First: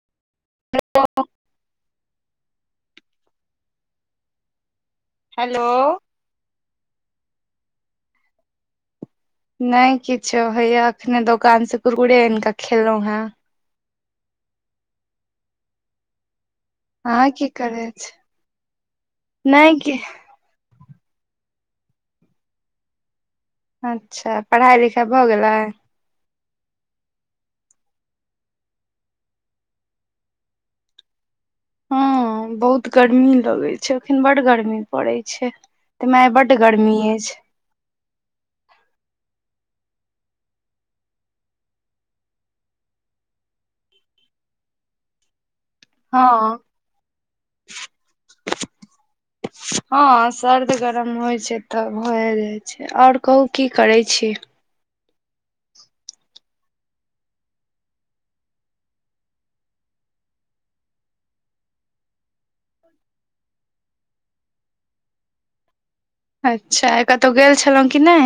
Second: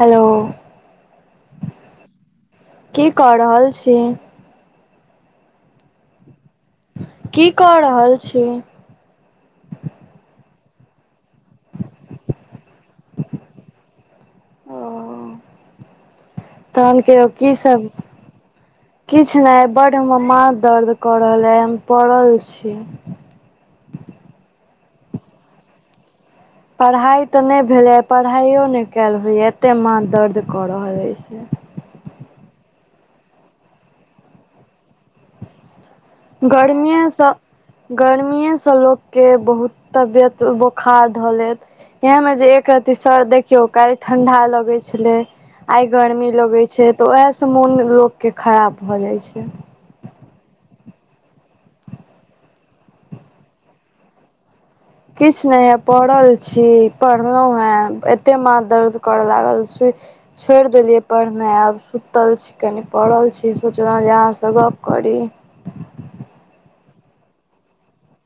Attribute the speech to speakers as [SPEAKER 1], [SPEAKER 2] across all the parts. [SPEAKER 1] Hello
[SPEAKER 2] [unintelligible]
[SPEAKER 1] की क रहल छी
[SPEAKER 2] हेलो
[SPEAKER 1] की क रहल छी
[SPEAKER 2] नै किछो हैया अखने दोकान स कुरकुरे आनि कऽ खेलहु ह।
[SPEAKER 1] ओ ऽ ऽ तहन कहियो
[SPEAKER 2] अहाँ
[SPEAKER 1] की सब
[SPEAKER 2] करै छी
[SPEAKER 1] किछ नै
[SPEAKER 2] नहि
[SPEAKER 1] बड
[SPEAKER 2] कि
[SPEAKER 1] हमर माथ दर्द कर रहल अइ आ हम पड़ल छी।
[SPEAKER 2] अच्छा पढ़ाई लिखाइ भऽ गेलैय।
[SPEAKER 1] पढ़ाइ तऽ नै भेलैये पढ़ाइयो नै कैल होइयो एतेक माथ दर्द कऽ रहल ह से
[SPEAKER 2] ह बहुत गर्मी लगेय छैय एखन बड गर्मी पड़ैय छैय। तैयमे आय बड गरमी अछि।
[SPEAKER 1] गर्मीए सँ लोक के बहुत तबियत बुखार धऽ लेत। यह मे जे एक रती सर देखियौ काल्हि ठंडा लगैय छलैय। आइ
[SPEAKER 2] हँ
[SPEAKER 1] गर्मी लगैय छैय तऽ ओहेस मोन लोक के खराब भऽ जाइ छैय।
[SPEAKER 2] ह सर्द गरम होइ छैय तऽ भए जाइ छैय आओर कहु की करेय छी।
[SPEAKER 1] किछु नै हैया पड़ल छी पढ़लहु ह एतेक माथ दर्द करय लागल सुइत छोड़ि देलियै पढ़नैय आब सुतल छी कनि पड़ल छी सोचलहु जे अहास गप्प करी।
[SPEAKER 2] अच्छा आय कतहु गेल छलहु कि नै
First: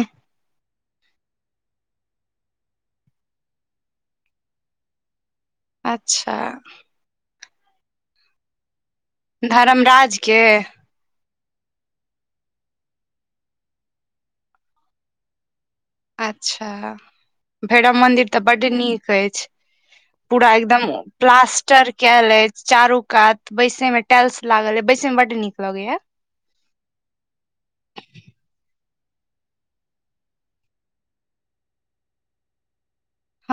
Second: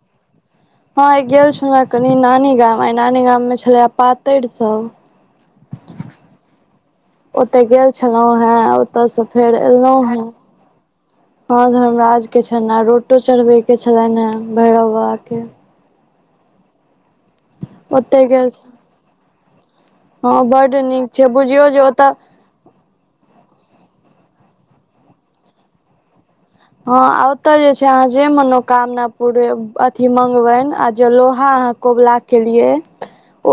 [SPEAKER 1] हँ आय गेल छलहु हा कनी नानी गाम आइ नानी गाममे छलैय आय पातरि सब
[SPEAKER 2] अच्छा
[SPEAKER 1] ओतय गेल छलहु हय ओतय सऽ फेर एलहु
[SPEAKER 2] धर्मराज
[SPEAKER 1] हे
[SPEAKER 2] के
[SPEAKER 1] हँ धर्म राज के छैन रोटो चढ़बे के छलनि ह भैरव बाबा के
[SPEAKER 2] अच्छा भैरव
[SPEAKER 1] ओते
[SPEAKER 2] मंदिर तऽ
[SPEAKER 1] गेल
[SPEAKER 2] बड्ड नीक अछि
[SPEAKER 1] हँ
[SPEAKER 2] पूरा
[SPEAKER 1] बड
[SPEAKER 2] एकदम
[SPEAKER 1] नीक छै बुझियौ जे
[SPEAKER 2] प्लास्टर
[SPEAKER 1] ओतऽ
[SPEAKER 2] कैल अछि। चारू कात बैसेय मऽ टैल्स लागल यै बैसेय मे बड नीक लगैये।
[SPEAKER 1] हँ ओतऽ जे छैय अहा जे मनोकामना पूरे अथी मंगबनि आ जे लोहा अहा कबुला केेलिये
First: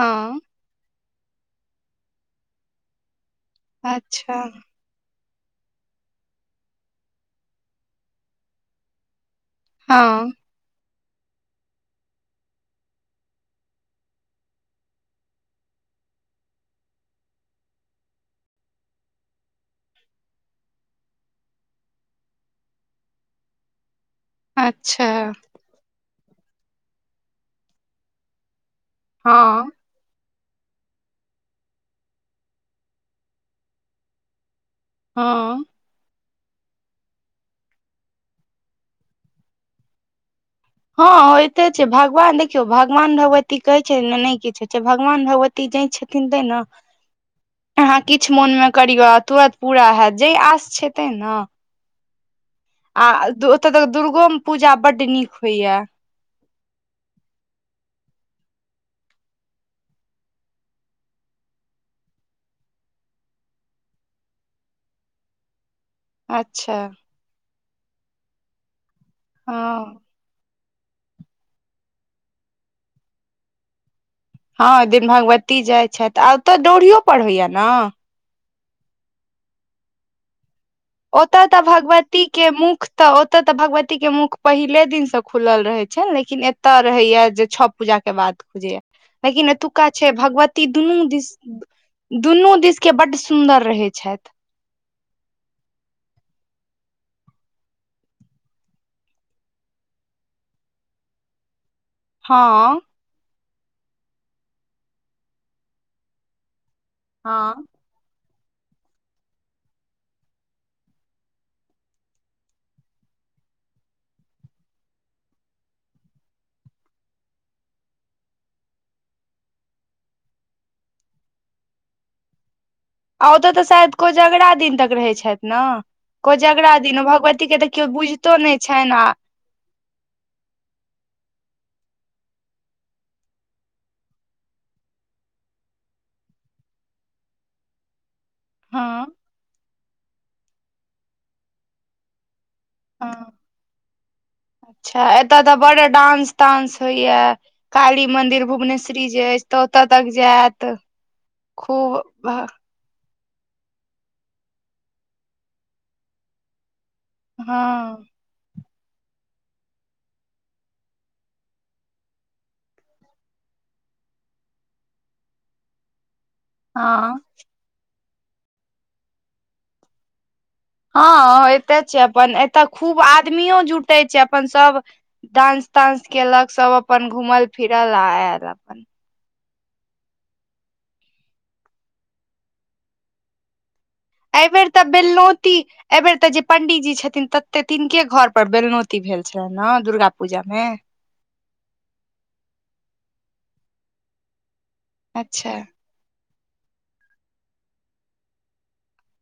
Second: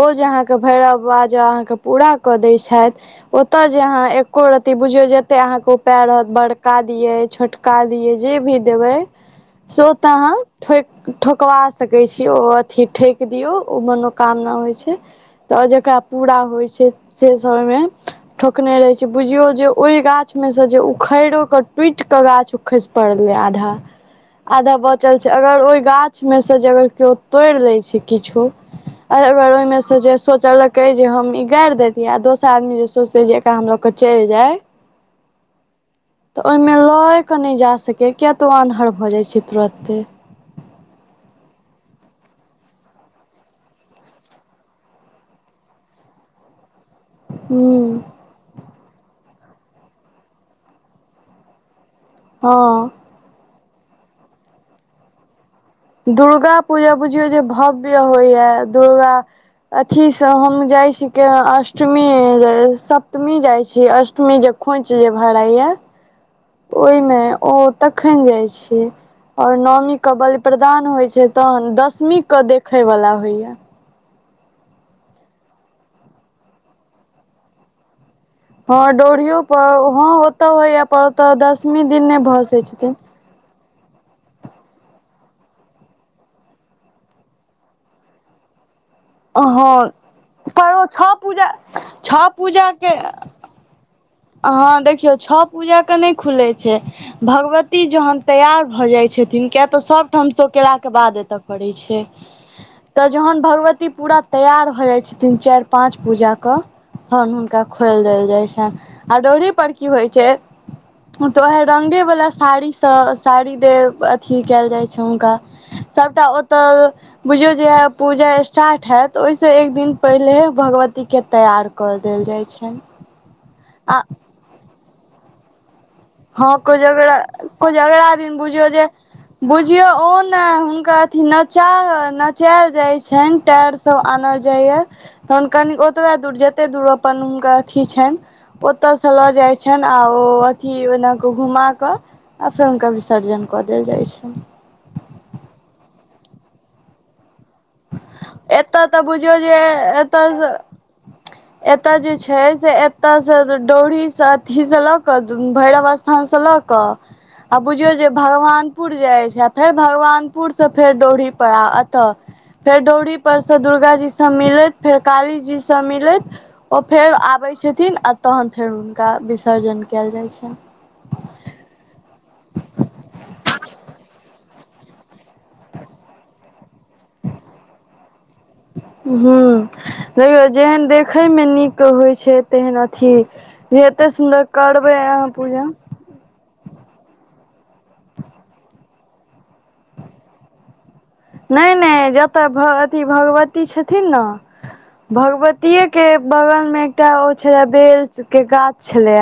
[SPEAKER 1] ओ जे अहाक भैरव बबा जँ आहाक पुरा कऽ दैय छैथ ओतय जँ आहा
[SPEAKER 2] अच्छा
[SPEAKER 1] एको रति बुझियौ जतेक अहाके उपाय रहत बड़का दियैय छोटका दियैय जे भी देबैय। से ओतय
[SPEAKER 2] हँ
[SPEAKER 1] आहाँ ठोकि ठोकबा सकैय छी ओ अथी ठोकि दियौ ओ मनोकामना होइ छैय। तऽ जेकरा पूरा होइ छैय से सब ओहिमे ठोकने रहेय छैय बुझियो जे ओहि गाछमे से जे उखिड़ो के टूटि कऽ गाछ खसि पड़लैय आधा आधा
[SPEAKER 2] अच्छा
[SPEAKER 1] बचल छैय अगर ओहि गाछ ओहिमे सँ जे यदि तोरि लैय छैय किछो अगर
[SPEAKER 2] हँ
[SPEAKER 1] ओहिमे सँ से जे सोचलकैय जे हम इ गारि देैतियै आ दोसर आदमी जे सोचतै जे एकरा हम लके चलि जाय।
[SPEAKER 2] हँ
[SPEAKER 1] तऽ ओहिमे लए कऽ नै जा सकैये किया तऽ ओ आन्हर भऽ जाइत छैय तुरते
[SPEAKER 2] हँ होइते छैय भगवान देखियौ भगवान भगवती कहैय छैय नऽ नै किछु होइ छैय भगवान भगवती भगवती जाय छथिन तैय नऽ
[SPEAKER 1] हु
[SPEAKER 2] किछ मोन मऽ करियौ तुरंत पुरा हैत जैय आस छैय तैय नऽ
[SPEAKER 1] हँ
[SPEAKER 2] आ ओ ओतऽ तऽ दुर्गो पुजा बड नीक होइयै।
[SPEAKER 1] दुर्गा पुजा बुझियौ जे भव्य होइए दुर्गा अथीस हम जाइ छी कै अष्टमी सप्तमी जाइत छी अष्टमी जे खोइछ जे भरैयै
[SPEAKER 2] अच्छा
[SPEAKER 1] ओहिमे ओ तखन जाइ छी आओर नौमी
[SPEAKER 2] हँ
[SPEAKER 1] कऽ बलि प्रदान होइ छैय तहन दसमीेके देखयवला होइए।
[SPEAKER 2] हँ ओहि दिन भगवती जाइ छथि आ ओतऽ डोढ़ियो पर होइये नऽ
[SPEAKER 1] हँ डयोढीयो पर हँ ओतौ होयै
[SPEAKER 2] ओतय तऽ भगवती के मुख तऽ ओ ओतए तऽ भगवती के मुख पहिले दिन से खुलल रहे छै लेकिन एते रहे या जे छओ पूजा के बाद, खुज लेकिन
[SPEAKER 1] हँ
[SPEAKER 2] एतुका छै भगवती
[SPEAKER 1] पर ओ
[SPEAKER 2] दुनू
[SPEAKER 1] छओ
[SPEAKER 2] दिस
[SPEAKER 1] पूजा छओ
[SPEAKER 2] दुनू
[SPEAKER 1] पूजा
[SPEAKER 2] दिस के बड्ड सुन्दर रहै छथि,
[SPEAKER 1] हँ देखियौ छओ पूजा कऽ नहि खुलै छै, भगवती जखन तैयार भऽ जाइत छथिन कियाक तऽ सभठामसँ केलाके बाद एतय करय छै,
[SPEAKER 2] हँ।
[SPEAKER 1] तऽ जहन भगवती पूरा तैयार हो जाय छथिन चारि पाँच पूजा कऽ तहन हुनका
[SPEAKER 2] हँ
[SPEAKER 1] [unintelligible] जाइत छनि आ दौड़री पर की होइत छै, तऽ उएह रङ्ंगेवला साड़ी सँ साड़ी दे अथी कयल जाइत छै हुनका सभटा ओतय बुझियौ जे पूजा स्टार्ट हएत ओहिसँ एक दिन पहिले भगवती केँ तैयार कऽ देल जाइ छन
[SPEAKER 2] आ ओतय तऽ शायद को जगरा दिन तक रहैत छथि ने
[SPEAKER 1] हँ को
[SPEAKER 2] कोजगरा दिन
[SPEAKER 1] झगड़ा
[SPEAKER 2] भगवती के तऽ
[SPEAKER 1] कोइ
[SPEAKER 2] केओ
[SPEAKER 1] झगड़ा
[SPEAKER 2] बुझितो
[SPEAKER 1] दिन
[SPEAKER 2] नहि
[SPEAKER 1] बुझौ जे
[SPEAKER 2] छनि आ
[SPEAKER 1] बुझियो ओ ने हुनका अथी नचा नचल जाय छनि टेर सभ आनल जाइए तखन कनि ओतबहि दूर जतेक दूर अपन हुनकर अथथि छनि
[SPEAKER 2] हँ
[SPEAKER 1] ओतयसँ लऽ जाइत छनि आ ओ अथिी ओना क घुमा कऽ आ फेर हुनका
[SPEAKER 2] हँ
[SPEAKER 1] विसर्जन कऽ देल जाइत छै,
[SPEAKER 2] अच्छा एतय तऽ बड़ डांस तानंस होइया काली मंन्दिर
[SPEAKER 1] एतय तऽ
[SPEAKER 2] भुवनेश्वरी जे
[SPEAKER 1] बुझियौ
[SPEAKER 2] अछि तऽ ओतय तक
[SPEAKER 1] एतय
[SPEAKER 2] जायत
[SPEAKER 1] एतय जे
[SPEAKER 2] खूब
[SPEAKER 1] छै से एत ओतय से डोढ़ी से अथी से लऽ कऽ भैरव स्थान से लऽ कऽ आबुझियौ
[SPEAKER 2] हँ
[SPEAKER 1] जे भगवानपुर जाइ छै फेर भगवानपुरसँ फेर डोढ़ी पर आ एतऽ फेर डौरी परसँ दुर्गा जी सब मिलैत फेर काली जी से मिलैत ओ फेर
[SPEAKER 2] हँ
[SPEAKER 1] आबै छथिन आ तहन फेर हुनका विसर्जन कयल जाइ छनि
[SPEAKER 2] हँ एते छै अपन एतऽ खूब आदमियो जुटे छै अपन सभ डानंस तानंस केलक सब अपन घूमल फिरल आ आयल अपन
[SPEAKER 1] ह ल जेहन देखयमे नीक होइ छै तेहन अथी भी एते सुन्दर करबै अहाँ पूजा
[SPEAKER 2] एहिबेर तऽ जे पंडीजी छथिन तते तिनके घर पर बेलनौती भेल छलनि ह दुर्गा पूजा मे।
[SPEAKER 1] नहि नहि जतऽ अथ भगवती छथिन ने
[SPEAKER 2] अच्छा
[SPEAKER 1] भगवतीेये के बगल में एकटा ओ छले बेल के गाछ छले,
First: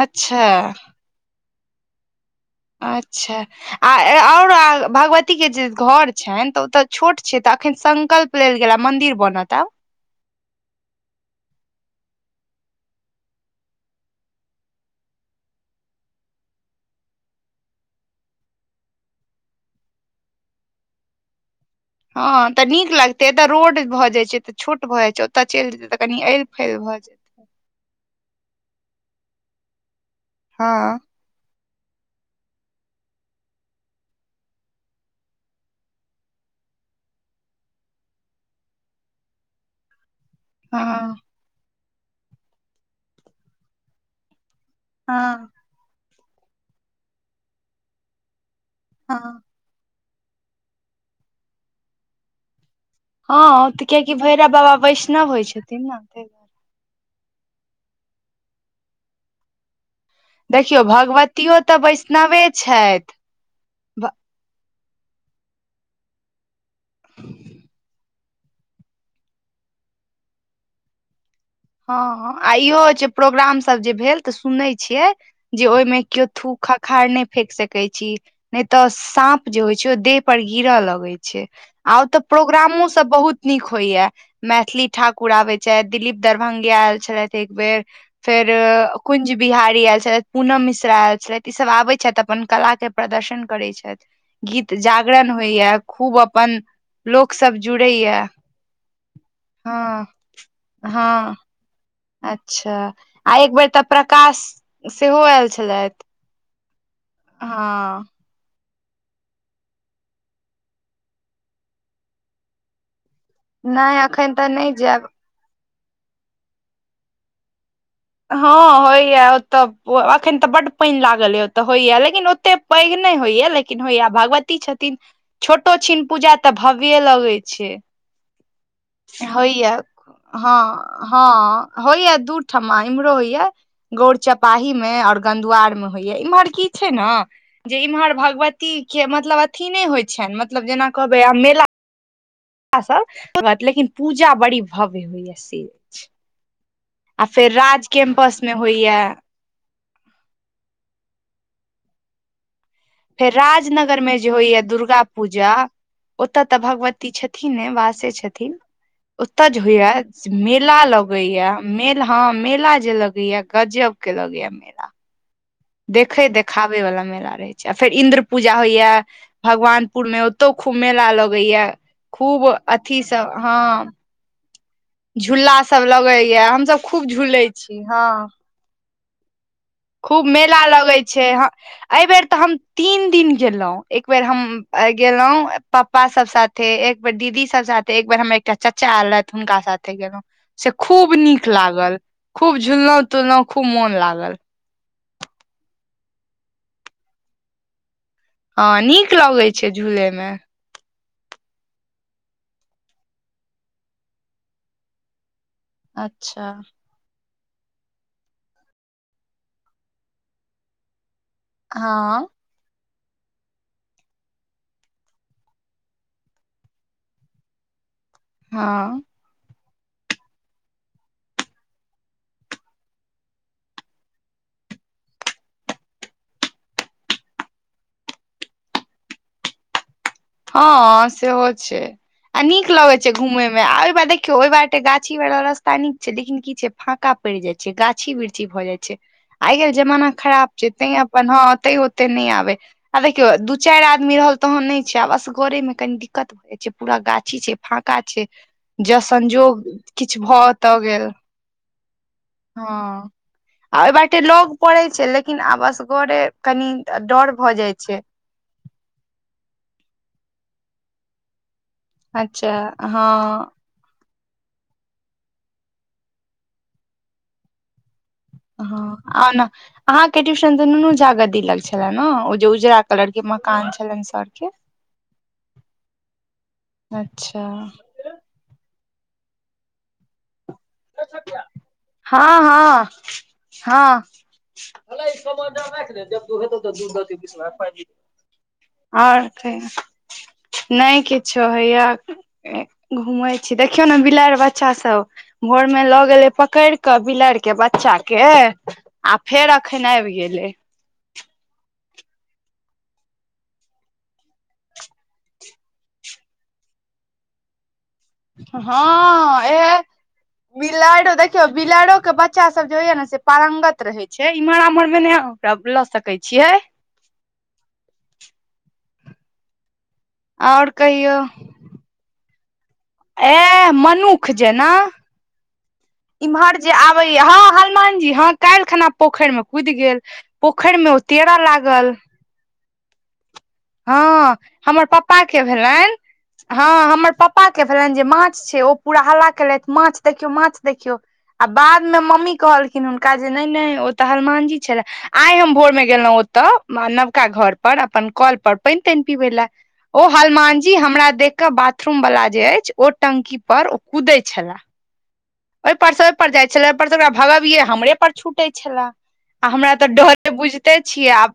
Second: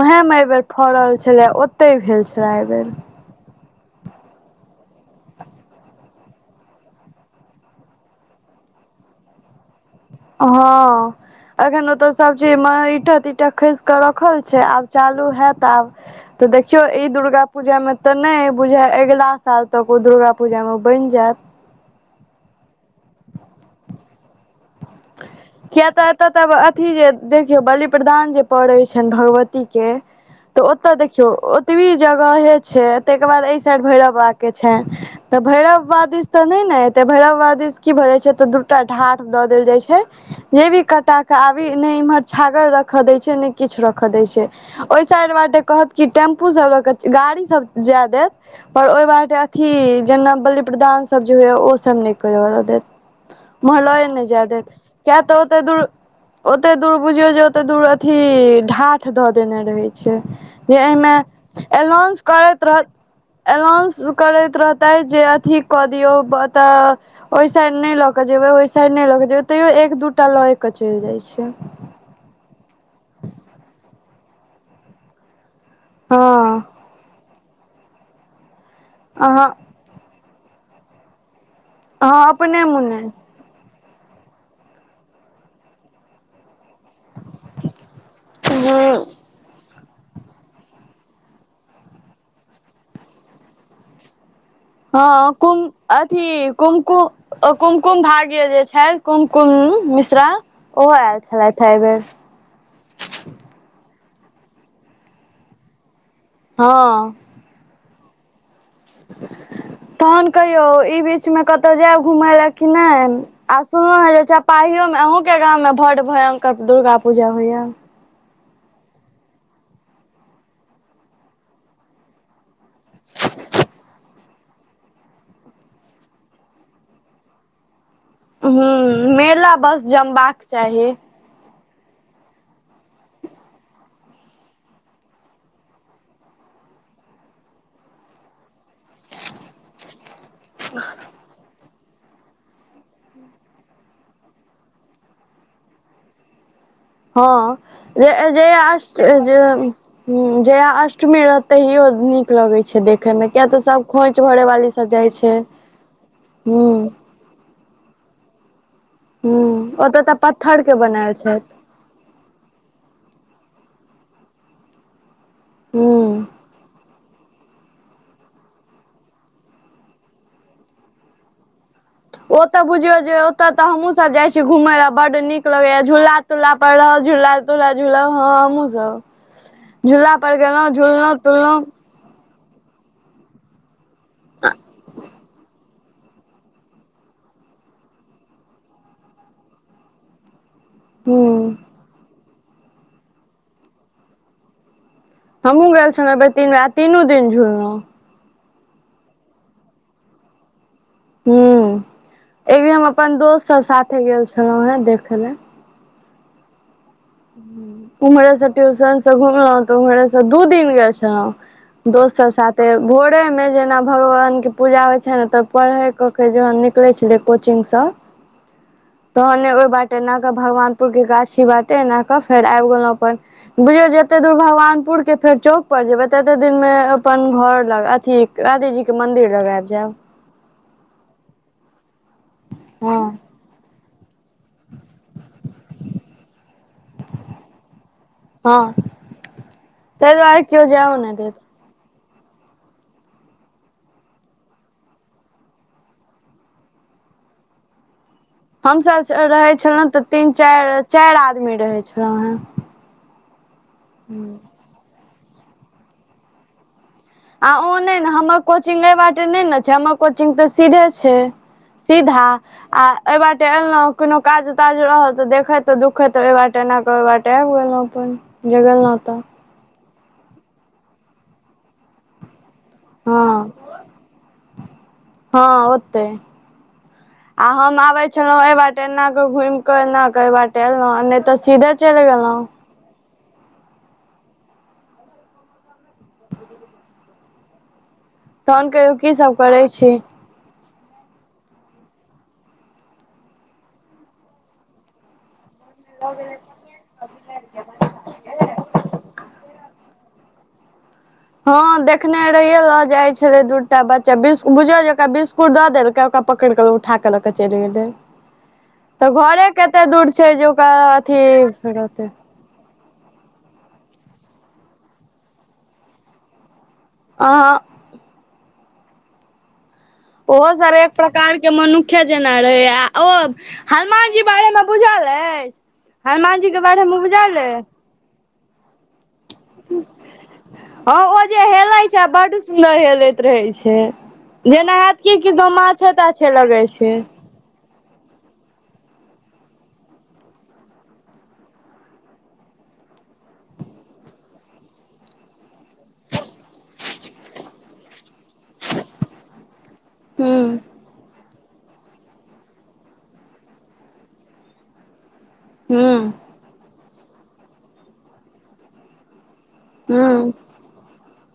[SPEAKER 1] उएहेमे
[SPEAKER 2] अच्छा
[SPEAKER 1] एहि बेर फड़ल छलै ओतहि भेल छलए एहिबर
[SPEAKER 2] अच्छा। आ और भगवती के जे घर छनि तऽ ओतऽ छोट छै तऽ अखन संकल्प लेल गेला मन्दिर बनत अब
[SPEAKER 1] हँ। अखन ओतऽ सब चीज मे इट तीट खस के रखल छै आब चालू हयत आब तऽ देखियौ ई दुर्गा पूजामे तऽ नहि अइ बुझाइ अगिला साल तक ओ दुर्गा पूजामे बनि जायत
[SPEAKER 2] हँ तऽ नीक लगते एतऽ रोड भऽ जाइ छै, तऽ छूट भए जाय छै ओतय चलि
[SPEAKER 1] किया
[SPEAKER 2] जेतय तऽ कनी
[SPEAKER 1] एतय
[SPEAKER 2] आल फैल
[SPEAKER 1] अथी
[SPEAKER 2] भए
[SPEAKER 1] जे
[SPEAKER 2] जाय
[SPEAKER 1] देखियौ बलि प्र्रदान जे पड़े छनि भगवती के तऽ ओतय देखिय
[SPEAKER 2] हँ
[SPEAKER 1] देखियौ ओतबी जगहे छै ताहिके बाद एहि साइड भैरव बा के छैन तऽ भैरव वादी से ते नहि ने एते भैरव वादी से की भ जाय छै तऽ दूटा ढाट द देल जाय छै ये भी
[SPEAKER 2] हँ
[SPEAKER 1] कटा के आबी ने इम्हर छागर रखऽ दै छै ने किछु रखऽ दै छै ओहि साइड
[SPEAKER 2] हँ
[SPEAKER 1] बारटे कहत की टेम्पू सब ल के गाड़ी सब जाय देत पर ओहि
[SPEAKER 2] हँ
[SPEAKER 1] बारटे की जेना बलि प्रदान सब जे होयओ सबा निय कहिओ
[SPEAKER 2] हँ तऽ
[SPEAKER 1] मोहल्लाय
[SPEAKER 2] कियकि
[SPEAKER 1] नहि जा
[SPEAKER 2] भैरव
[SPEAKER 1] देे
[SPEAKER 2] बाबा
[SPEAKER 1] क्य
[SPEAKER 2] वैष्णव
[SPEAKER 1] तऽ
[SPEAKER 2] होइ
[SPEAKER 1] होते द
[SPEAKER 2] छथिन ने
[SPEAKER 1] ओते दूर बुझियौ जे ओते दूर अथी ढाठ दऽ देने रहै छै जे
[SPEAKER 2] देखियौ
[SPEAKER 1] एहिमे
[SPEAKER 2] भगवतियो तऽ
[SPEAKER 1] एनाउंस
[SPEAKER 2] वैष्णवे
[SPEAKER 1] करैत रहत
[SPEAKER 2] छथि
[SPEAKER 1] अनाउंस करैत रहते जे अथी कऽ दियौताऽ ओहि साइड नहि ल जेबै ओहि साइड नय लऽ कऽ जेबै तैयो एक दू टा लऽ कऽ चल जाइ छै
[SPEAKER 2] हँ आइहो होय छै जे प्रोग्राम सब जे भेल तऽ सुनै छियै जे ओय में
[SPEAKER 1] हँ
[SPEAKER 2] कियो थूक अखाड़ नय फेेक सके छी ने तऽ
[SPEAKER 1] अहाँ
[SPEAKER 2] साॅंप जे होइ छै देह पर गिर लगे छै आ ओतऽ
[SPEAKER 1] अहाँ अपने
[SPEAKER 2] प्रोग्रामो
[SPEAKER 1] मुने
[SPEAKER 2] सब बहुत नीक होइया मैथिली ठाकुर आबे छैथ‌‌ थदिलीप दरभंगिया आयल छलेथ एक बेर फेर
[SPEAKER 1] हँ
[SPEAKER 2] कुंज बिहारी आयल छलैत पूनम मिश्रायल छलैथ ई सब आबै छथि अपन कला के प्रदर्शन करै छैथ
[SPEAKER 1] हँ कुम अथी
[SPEAKER 2] अपन
[SPEAKER 1] कुमकुम
[SPEAKER 2] लोक सब
[SPEAKER 1] कुमकुम
[SPEAKER 2] जुड़ैया
[SPEAKER 1] भाग्य जे छैथ कुमकुम
[SPEAKER 2] हँ
[SPEAKER 1] मिश्रा ओहो
[SPEAKER 2] हँ
[SPEAKER 1] आयल छलैथ ह एहि बेर
[SPEAKER 2] अच्छा आ एक बेर तऽ प्रकाश सेहो आयल छलैथ
[SPEAKER 1] हँ
[SPEAKER 2] हँ
[SPEAKER 1] तहन कहियौ ई बीचमे कतो जायब घुमय लए कि नय आ
[SPEAKER 2] नहि
[SPEAKER 1] सुनलहु हे जे
[SPEAKER 2] एखन तऽ नहि
[SPEAKER 1] चपाहियों म
[SPEAKER 2] जायब
[SPEAKER 1] अहूँ के गाम में बड भयंकर दुर्गा पूजा होइया
[SPEAKER 2] हँ होइए ओतय एखन तऽ बड पाईन लागल यए ओतय होइया लेकिन ओतेक पैघ नय होइया लेकिन होइया भगवती छथिन छोटो छिन पूजा तऽ भव्ये लगैय छै
[SPEAKER 1] हूँ मेला
[SPEAKER 2] होइया
[SPEAKER 1] बस जमबाक चाही
[SPEAKER 2] हँ हँ होइय दू ठमा इम्हरो होइय गौर चपाही मे और गंगदुवार‌ मे होइया इम्हर की छै ने जे इम्हर भगवती के मतलब अथी नय होइ छैन मतलब जेना कहबै आब मेला सब लेकिन पूजा बड़ी भव्य होइया से ऐछ
[SPEAKER 1] हँ जे
[SPEAKER 2] कैम्पस मे
[SPEAKER 1] जेयहा
[SPEAKER 2] होइया
[SPEAKER 1] अष्ट जे हू जया अष्टमी रहत तहियो नीक लगे छै देखय
[SPEAKER 2] फेर राजनगर में जे होइया दुर्गा
[SPEAKER 1] जाइ छै
[SPEAKER 2] पूजा ओतय तऽ
[SPEAKER 1] हूँ
[SPEAKER 2] भगवती छथिन ने वासे छथिन
[SPEAKER 1] हूँ
[SPEAKER 2] ओतय जे होइया
[SPEAKER 1] ओतऽ तऽ पत्थर के
[SPEAKER 2] मेला
[SPEAKER 1] बनायल
[SPEAKER 2] लगे
[SPEAKER 1] छै
[SPEAKER 2] या मेला ह मेला जे लगे या गजब के लगेया मेला
[SPEAKER 1] हूँ
[SPEAKER 2] देखे देखाबे वाला मेला रहै छै फेर इन्द्र पूजा होइया भगवानपुर मे ओतौ खूब मेला लगैया खूब
[SPEAKER 1] ओतऽ बुझियौ
[SPEAKER 2] अथी
[SPEAKER 1] जे
[SPEAKER 2] सब
[SPEAKER 1] ओतय तऽ
[SPEAKER 2] हँ
[SPEAKER 1] हमहुसब जाइ छी घुम लऽ बड नीक
[SPEAKER 2] झूला
[SPEAKER 1] लगे या
[SPEAKER 2] सब
[SPEAKER 1] झूला
[SPEAKER 2] लगैया
[SPEAKER 1] तूला पर
[SPEAKER 2] हमसब खूब
[SPEAKER 1] रहब झूला
[SPEAKER 2] झूले
[SPEAKER 1] तूला
[SPEAKER 2] छी
[SPEAKER 1] झूला
[SPEAKER 2] हँ
[SPEAKER 1] हमहू सब झूला
[SPEAKER 2] खूब
[SPEAKER 1] पर
[SPEAKER 2] मेला
[SPEAKER 1] गेलहुँ
[SPEAKER 2] लगै
[SPEAKER 1] झुललहुँ
[SPEAKER 2] छै ह
[SPEAKER 1] तुललहुँ
[SPEAKER 2] एहि बेर तऽ हम तीन दिन गेलो एक बेेर हम गेलो पप्पा सब साथे एक बेर दीदी सब साथे एकबेर हमर एकटा चाचा आयलथि हुनका साथे गेलों से खूब नीक
[SPEAKER 1] हूँ
[SPEAKER 2] लागल खूब झुललो तुललो खूब मोन लागल
[SPEAKER 1] हमूँ गेल छलहुँ तीन बेरा तीनू दिन झुलो
[SPEAKER 2] हँ नीक लगैत छै झूले में
[SPEAKER 1] हू एक बेर हम अपन दोस्त सब साथे गेल छलो हे देखय लऽ
[SPEAKER 2] अच्छा
[SPEAKER 1] उम्हरे टयूशन से घुमलहु तऽ उम्हरे सँ दू दिन गेल छलो
[SPEAKER 2] हँ
[SPEAKER 1] दोस्त सब साथ तऽ भोरे नय जेना भगवानके पूजा होइ छै ने तऽ पढ़ै कऽ के जहन निकलै छलै कोचिगसँ
[SPEAKER 2] हां
[SPEAKER 1] तहने ओहि बाटे एनाकऽ भगवानपुर के गाछी ई बाटे एना कऽ फेर आएब गेलहुँ अपन बुझियौ जते दूर भगवानपुर के फेर चौक पर जेबे तते देर मे अपन घर लग अथी राधे जीके मंन्दिर लग आयब जायब
[SPEAKER 2] हाॅं सेहो छै आ नीक लगे
[SPEAKER 1] हँ
[SPEAKER 2] छै घूमे में आ ओहि बार देखियौ ओहि बाटे ते गाछी वाला रस्ता नीक छै लेकिन की छै फाका पड़ जाय छै गाछी वृक्षी
[SPEAKER 1] हँ
[SPEAKER 2] भऽ जाय छै आइ काल जमाना
[SPEAKER 1] ताहि दुआरे
[SPEAKER 2] खराब
[SPEAKER 1] केओ
[SPEAKER 2] छै तें
[SPEAKER 1] जायओ नहि
[SPEAKER 2] अपन
[SPEAKER 1] देत
[SPEAKER 2] हाथ ते ओते नहि आबे आ देखियौ दू चारि आदमी रहल तहन नहि आ बसगरे मऽ कनी दिक्कत भऽ जाइ छै पूरा गाछी छै फका छै जँ
[SPEAKER 1] हमसभ रहैत
[SPEAKER 2] संजोग
[SPEAKER 1] छलहुँ तऽ
[SPEAKER 2] किछु
[SPEAKER 1] तीन
[SPEAKER 2] भऽ तऽ
[SPEAKER 1] चारि
[SPEAKER 2] गेल
[SPEAKER 1] चारि आदमी रहै छलहुँ हे
[SPEAKER 2] हँ आ ओहि बाटे लग पड़ै छै लेकिन आब‌ असगरे कनी डर
[SPEAKER 1] आ
[SPEAKER 2] भऽ जाय
[SPEAKER 1] ओ
[SPEAKER 2] छै
[SPEAKER 1] नहि ने हमर कोचिंग एह बाटे नहि नऽ छै हमर कोचिंग तऽ सीधे छै सीधा
[SPEAKER 2] अच्छा
[SPEAKER 1] आ एहि
[SPEAKER 2] हँ
[SPEAKER 1] बाटे एलहुँ कोनो काज ताज रहल तऽ देखैत दुःखैत एहि बाटे एनाकऽ ओहि बाटे आबि गेलहुँ अपन जे
[SPEAKER 2] हां
[SPEAKER 1] गेलहुँ तऽ
[SPEAKER 2] औ नऽ अहाँके ट्यूशन ते नुनू झागद दिलक छले ने ओ जे उजरा कलर के
[SPEAKER 1] हँ
[SPEAKER 2] मकान छलनि सर के
[SPEAKER 1] हँ ओतै
[SPEAKER 2] अच्छा
[SPEAKER 1] चलहुँ एहि बाटे एनाकऽ घुमि कऽ एनाकऽ एहि बाटे एलहुँ नहि तऽ सीधे चलि गेलहुँ
[SPEAKER 2] हाॅं हाॅं हेला ई कमनडल राइख ले जब दूहेता तब तऽ दूध
[SPEAKER 1] तहन कहियौ की
[SPEAKER 2] और
[SPEAKER 1] सब करै छी
[SPEAKER 2] कही नहि किछो हैइया घुमै छी देखियौ ने बिलाड़ बच्चा सब भोर में लऽ गेलै पकड़ि कऽ बिलाड़ि के बच्चा के आ फेर अखैन आबि गेलै
[SPEAKER 1] हाॅं देखने रहिये लऽ जाइ छलै दू टा बच्चा बिस्क बुझियो जे ओकरा बिस्कुट दऽ देलकै ओकरा पकड़ि कऽ उठाक लकऽ चेल गेलै तऽ
[SPEAKER 2] हँ
[SPEAKER 1] घरे
[SPEAKER 2] ए
[SPEAKER 1] कते दूर छै जे ओकरा
[SPEAKER 2] बिलाड़ो
[SPEAKER 1] अथि
[SPEAKER 2] देखियौ बिलाड़ो
[SPEAKER 1] रहतै
[SPEAKER 2] के बच्चा सब जे होय ये से पारंगत रहे छै इमहर आमहर मे नेओकरा लऽ सके छियै
[SPEAKER 1] अहाँ ओहो
[SPEAKER 2] आओर
[SPEAKER 1] सब एक
[SPEAKER 2] कहियौ
[SPEAKER 1] प्रकार कऽ मनुखे जेना रहै आ ओ
[SPEAKER 2] एह
[SPEAKER 1] हनुमान जी
[SPEAKER 2] मनुख
[SPEAKER 1] बारे मे
[SPEAKER 2] जेना
[SPEAKER 1] बुझल अछि हनुमान जी
[SPEAKER 2] इम्हर
[SPEAKER 1] के
[SPEAKER 2] जे
[SPEAKER 1] बारे मे
[SPEAKER 2] आबे यऽ
[SPEAKER 1] बुझल
[SPEAKER 2] हाॅं
[SPEAKER 1] अइ
[SPEAKER 2] हनुमान जी हाॅं काल्हि खना पोखरि में कुद गेल पोखरि में ओ
[SPEAKER 1] हँ
[SPEAKER 2] तेरा
[SPEAKER 1] जे हेलै
[SPEAKER 2] लागल
[SPEAKER 1] छै बड सुन्दर हेलैत रहे छै
[SPEAKER 2] हँ
[SPEAKER 1] जेना
[SPEAKER 2] हमर
[SPEAKER 1] हाइत
[SPEAKER 2] पप्पा
[SPEAKER 1] कि
[SPEAKER 2] के
[SPEAKER 1] माछे
[SPEAKER 2] भेलनि
[SPEAKER 1] ताछे लगे
[SPEAKER 2] हँ
[SPEAKER 1] छै
[SPEAKER 2] हमर पप्पा कऽ भेलनि जे माछ छै ओ पूरा हल्ला केलथि माछ देखियौ माछ देखियौ आ बाद मे मम्मी कहलखिन हुनका जे नैहि नैहि ओ तऽ हनुमानजी छले आइ हम भोर मे गेलहुँ ओता नवका घर पर अपन कोल पैन तैन पीबै ला ओ
[SPEAKER 1] हूँ
[SPEAKER 2] हनुमान जी हमरा देख के बाथरूम वला जे अछि ओ टंकी पर ओ कुदे छला
[SPEAKER 1] हूँ
[SPEAKER 2] ओहिपर सऽ ओहिपर जाय छले ओहिपर से ओकरा भगाविये हमरे पर छूटे छले आ हमरा तऽ
[SPEAKER 1] हूँ
[SPEAKER 2] डर बुझते छियै आ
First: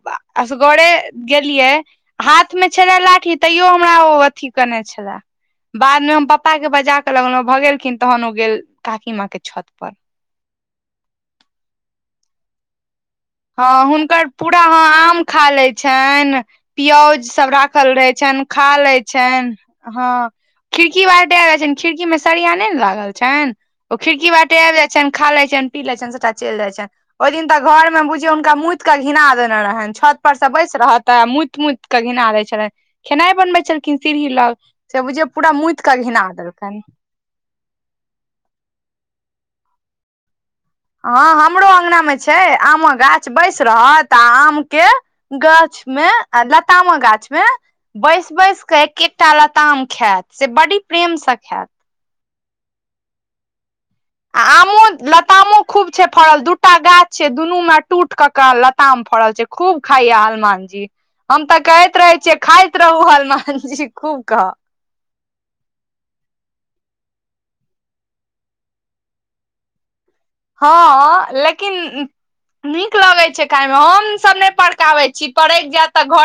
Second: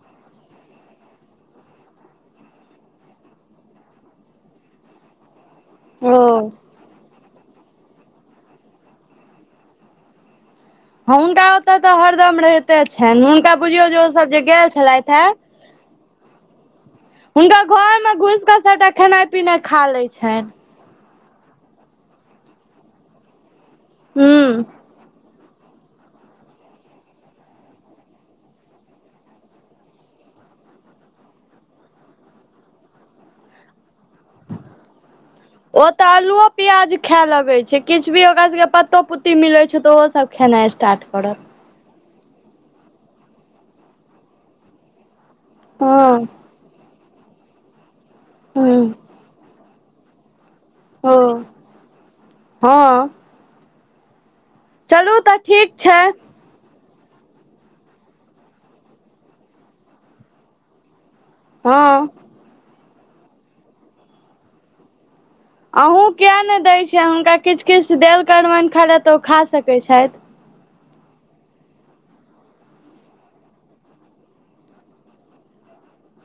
[SPEAKER 2] असगरे गेलियै हाथमे छले लाठी तैयो हमरा ओ अथी कने छले बाद मऽ
[SPEAKER 1] ओ
[SPEAKER 2] हम पप्पा के बजा के लगलहु भग गेलखिन तहन ओ गेल काकी माँ के छत पर
[SPEAKER 1] हुनका ओतय तऽ हरदम रहिते छैन ह
[SPEAKER 2] हाॅं हुनकर पूरा हाॅं आम खा लेन छनि प्योज सब
[SPEAKER 1] हुनका
[SPEAKER 2] राखल
[SPEAKER 1] घर
[SPEAKER 2] रहै
[SPEAKER 1] मे
[SPEAKER 2] छनि
[SPEAKER 1] घुसि कऽ
[SPEAKER 2] खा
[SPEAKER 1] सभटा
[SPEAKER 2] लैत
[SPEAKER 1] खेनाइ
[SPEAKER 2] छनि
[SPEAKER 1] पिनाइ खा लै
[SPEAKER 2] हाॅं
[SPEAKER 1] छनि
[SPEAKER 2] खिड़की बाटे आबि जाय छनि खिड़की मऽ सरिया नहि ने लागल छनि ओ खिड़की बारटे
[SPEAKER 1] हूं
[SPEAKER 2] आबि जाय छनि खाले छनि पीले छनि सबटा चल जाइ छनि ओहि दिन तऽ घर में बुझ जे हुनका मूत कै घना देने रहनि छत पर सॅं बैस रहते मूत मूत कै घिना देै छलनि खेनाइ बनबै छलखिन सीढ़ी लग से बुझिय पूरा मूत कऽ घिना देलकनि
[SPEAKER 1] खायए लगे छै। किछ भी ओकरा सबके पत्तो पुत्ती मिले छै तो ओहो सब खेनाय
[SPEAKER 2] हँ हमरो अंगना मे छै आमक गाछ बैस रहत आ आम के गाछ
[SPEAKER 1] हँ
[SPEAKER 2] मे आ लतामक गाछ मे बैस बैस
[SPEAKER 1] हूं
[SPEAKER 2] कऽ एक एकटा लताम खायत से बड़ी
[SPEAKER 1] ओ
[SPEAKER 2] प्रेमसँ खायत।
[SPEAKER 1] हँ
[SPEAKER 2] लतामो
[SPEAKER 1] चलू तऽ
[SPEAKER 2] लतामो
[SPEAKER 1] ठीक
[SPEAKER 2] खूब छै फड़ल दू दूटा गाछ छै दुनू में टूट क का लताम फड़ल छै खूब खाइया हनुमान जी हम तऽ
[SPEAKER 1] हँ
[SPEAKER 2] कहैत रहे छियै खाइत रहू हनुमान जी खूब कऽ
[SPEAKER 1] अहूँ किया नैहि दैत छियनि हुनका किछ किछ देल करबनि खायइ ला तऽ ओ खा सकैत छथि
[SPEAKER 2] हाॅं लेकिन नीक लगै छै खाय मऽ हमसभ नैहि पड़काबै छी पड़ैक जायत तऽ घर